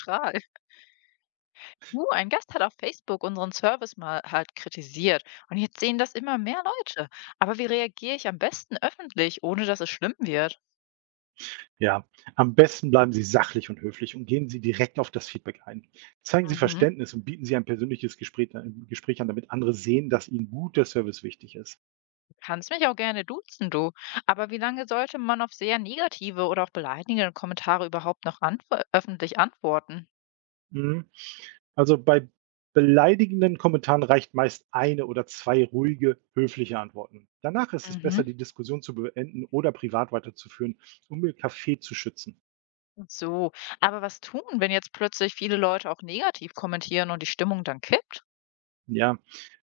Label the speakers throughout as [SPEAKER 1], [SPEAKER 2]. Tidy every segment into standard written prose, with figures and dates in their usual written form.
[SPEAKER 1] Strahl. Du, ein Gast hat auf Facebook unseren Service mal halt kritisiert und jetzt sehen das immer mehr Leute. Aber wie reagiere ich am besten öffentlich, ohne dass es schlimm wird?
[SPEAKER 2] Ja, am besten bleiben Sie sachlich und höflich und gehen Sie direkt auf das Feedback ein. Zeigen Sie
[SPEAKER 1] Mhm.
[SPEAKER 2] Verständnis und bieten Sie ein persönliches Gespräch an, damit andere sehen, dass Ihnen guter Service wichtig ist.
[SPEAKER 1] Du kannst mich auch gerne duzen, du. Aber wie lange sollte man auf sehr negative oder auch beleidigende Kommentare überhaupt noch antwo öffentlich antworten?
[SPEAKER 2] Mhm. Also bei beleidigenden Kommentaren reicht meist eine oder zwei ruhige, höfliche Antworten. Danach ist es
[SPEAKER 1] Mhm.
[SPEAKER 2] besser, die Diskussion zu beenden oder privat weiterzuführen, um Ihr Café zu schützen.
[SPEAKER 1] So, aber was tun, wenn jetzt plötzlich viele Leute auch negativ kommentieren und die Stimmung dann kippt?
[SPEAKER 2] Ja,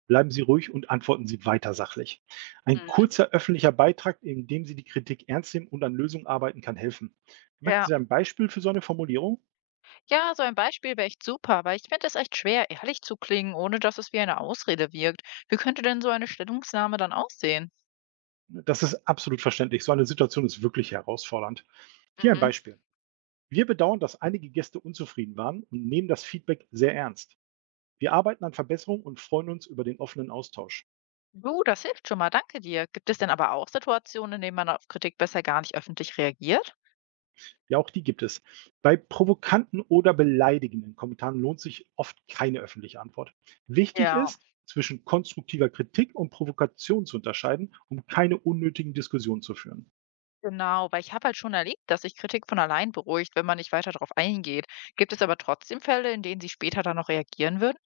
[SPEAKER 2] bleiben Sie ruhig und antworten Sie weiter sachlich. Ein
[SPEAKER 1] Mhm.
[SPEAKER 2] kurzer öffentlicher Beitrag, in dem Sie die Kritik ernst nehmen und an Lösungen arbeiten, kann helfen. Möchten
[SPEAKER 1] Ja.
[SPEAKER 2] Sie ein Beispiel für so eine Formulierung?
[SPEAKER 1] Ja, so ein Beispiel wäre echt super, weil ich finde es echt schwer, ehrlich zu klingen, ohne dass es wie eine Ausrede wirkt. Wie könnte denn so eine Stellungnahme dann aussehen?
[SPEAKER 2] Das ist absolut verständlich. So eine Situation ist wirklich herausfordernd. Hier ein
[SPEAKER 1] Mhm.
[SPEAKER 2] Beispiel. Wir bedauern, dass einige Gäste unzufrieden waren und nehmen das Feedback sehr ernst. Wir arbeiten an Verbesserungen und freuen uns über den offenen Austausch.
[SPEAKER 1] Du, das hilft schon mal, danke dir. Gibt es denn aber auch Situationen, in denen man auf Kritik besser gar nicht öffentlich reagiert?
[SPEAKER 2] Ja, auch die gibt es. Bei provokanten oder beleidigenden Kommentaren lohnt sich oft keine öffentliche Antwort. Wichtig
[SPEAKER 1] Ja,
[SPEAKER 2] ist, zwischen konstruktiver Kritik und Provokation zu unterscheiden, um keine unnötigen Diskussionen zu führen.
[SPEAKER 1] genau, weil ich habe halt schon erlebt, dass sich Kritik von allein beruhigt, wenn man nicht weiter darauf eingeht. Gibt es aber trotzdem Fälle, in denen sie später dann noch reagieren würden?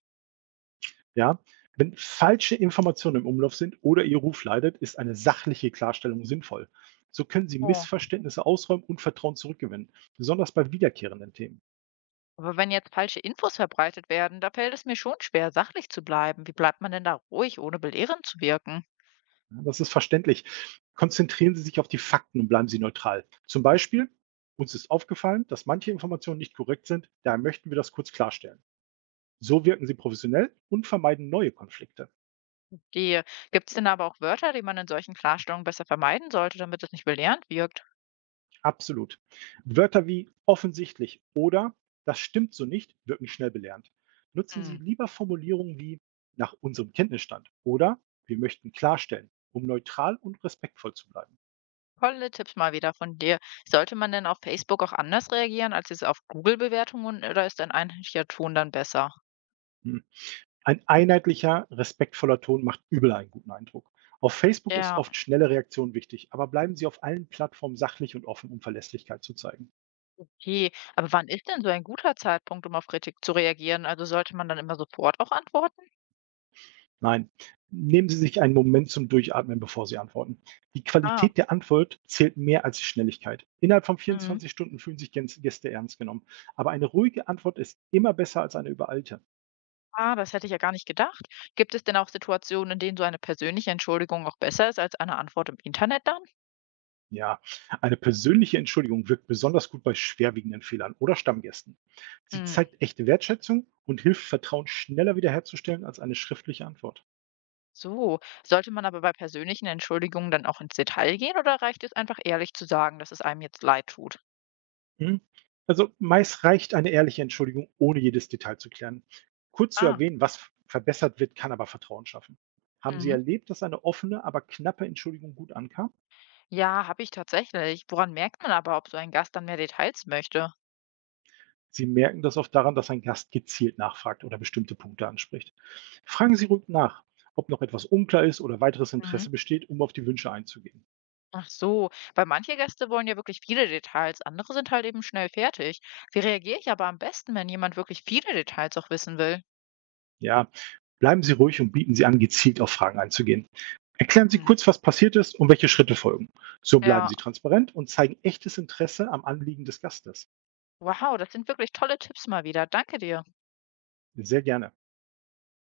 [SPEAKER 2] Ja, wenn falsche Informationen im Umlauf sind oder Ihr Ruf leidet, ist eine sachliche Klarstellung sinnvoll. So können Sie
[SPEAKER 1] Oh,
[SPEAKER 2] Missverständnisse ausräumen und Vertrauen zurückgewinnen, besonders bei wiederkehrenden Themen.
[SPEAKER 1] aber wenn jetzt falsche Infos verbreitet werden, da fällt es mir schon schwer, sachlich zu bleiben. Wie bleibt man denn da ruhig, ohne belehrend zu wirken?
[SPEAKER 2] Ja, das ist verständlich. Konzentrieren Sie sich auf die Fakten und bleiben Sie neutral. Zum Beispiel, uns ist aufgefallen, dass manche Informationen nicht korrekt sind, daher möchten wir das kurz klarstellen. So wirken Sie professionell und vermeiden neue Konflikte.
[SPEAKER 1] Die Gibt es denn aber auch Wörter, die man in solchen Klarstellungen besser vermeiden sollte, damit es nicht belehrend wirkt?
[SPEAKER 2] Absolut. Wörter wie offensichtlich oder das stimmt so nicht wirken schnell belehrend. Nutzen Sie
[SPEAKER 1] Hm.
[SPEAKER 2] lieber Formulierungen wie nach unserem Kenntnisstand oder wir möchten klarstellen, um neutral und respektvoll zu bleiben.
[SPEAKER 1] Tolle Tipps mal wieder von dir. Sollte man denn auf Facebook auch anders reagieren als jetzt auf Google-Bewertungen oder ist ein einheitlicher Ton dann besser?
[SPEAKER 2] Hm. Ein einheitlicher, respektvoller Ton macht überall einen guten Eindruck. Auf Facebook ist
[SPEAKER 1] Ja,
[SPEAKER 2] oft schnelle Reaktion wichtig, aber bleiben Sie auf allen Plattformen sachlich und offen, um Verlässlichkeit zu zeigen.
[SPEAKER 1] okay. Aber wann ist denn so ein guter Zeitpunkt, um auf Kritik zu reagieren? Also sollte man dann immer sofort auch antworten?
[SPEAKER 2] Nein, nehmen Sie sich einen Moment zum Durchatmen, bevor Sie antworten. Die
[SPEAKER 1] Ah,
[SPEAKER 2] Qualität der Antwort zählt mehr als die Schnelligkeit. Innerhalb von
[SPEAKER 1] mhm.
[SPEAKER 2] 24 Stunden fühlen sich Gäste ernst genommen. Aber eine ruhige Antwort ist immer besser als eine übereilte.
[SPEAKER 1] Ah, das hätte ich ja gar nicht gedacht. Gibt es denn auch Situationen, in denen so eine persönliche Entschuldigung auch besser ist als eine Antwort im Internet dann?
[SPEAKER 2] Ja, eine persönliche Entschuldigung wirkt besonders gut bei schwerwiegenden Fehlern oder Stammgästen. Sie zeigt echte Wertschätzung und hilft, Vertrauen schneller wiederherzustellen als eine schriftliche Antwort.
[SPEAKER 1] So, sollte man aber bei persönlichen Entschuldigungen dann auch ins Detail gehen oder reicht es einfach ehrlich zu sagen, dass es einem jetzt leid tut?
[SPEAKER 2] Hm? Also meist reicht eine ehrliche Entschuldigung, ohne jedes Detail zu klären. Kurz zu
[SPEAKER 1] Ah,
[SPEAKER 2] erwähnen, was verbessert wird, kann aber Vertrauen schaffen. Haben Sie
[SPEAKER 1] mhm.
[SPEAKER 2] erlebt, dass eine offene, aber knappe Entschuldigung gut ankam?
[SPEAKER 1] Ja, habe ich tatsächlich. Woran merkt man aber, ob so ein Gast dann mehr Details möchte?
[SPEAKER 2] Sie merken das oft daran, dass ein Gast gezielt nachfragt oder bestimmte Punkte anspricht. Fragen Sie ruhig nach, ob noch etwas unklar ist oder weiteres
[SPEAKER 1] Mhm.
[SPEAKER 2] Interesse besteht, um auf die Wünsche einzugehen.
[SPEAKER 1] Ach so, weil manche Gäste wollen ja wirklich viele Details, andere sind halt eben schnell fertig. Wie reagiere ich aber am besten, wenn jemand wirklich viele Details auch wissen will?
[SPEAKER 2] Ja, bleiben Sie ruhig und bieten Sie an, gezielt auf Fragen einzugehen. Erklären Sie
[SPEAKER 1] Mhm.
[SPEAKER 2] kurz, was passiert ist und welche Schritte folgen. So bleiben
[SPEAKER 1] Ja,
[SPEAKER 2] Sie transparent und zeigen echtes Interesse am Anliegen des Gastes.
[SPEAKER 1] wow, das sind wirklich tolle Tipps mal wieder. Danke dir.
[SPEAKER 2] Sehr gerne.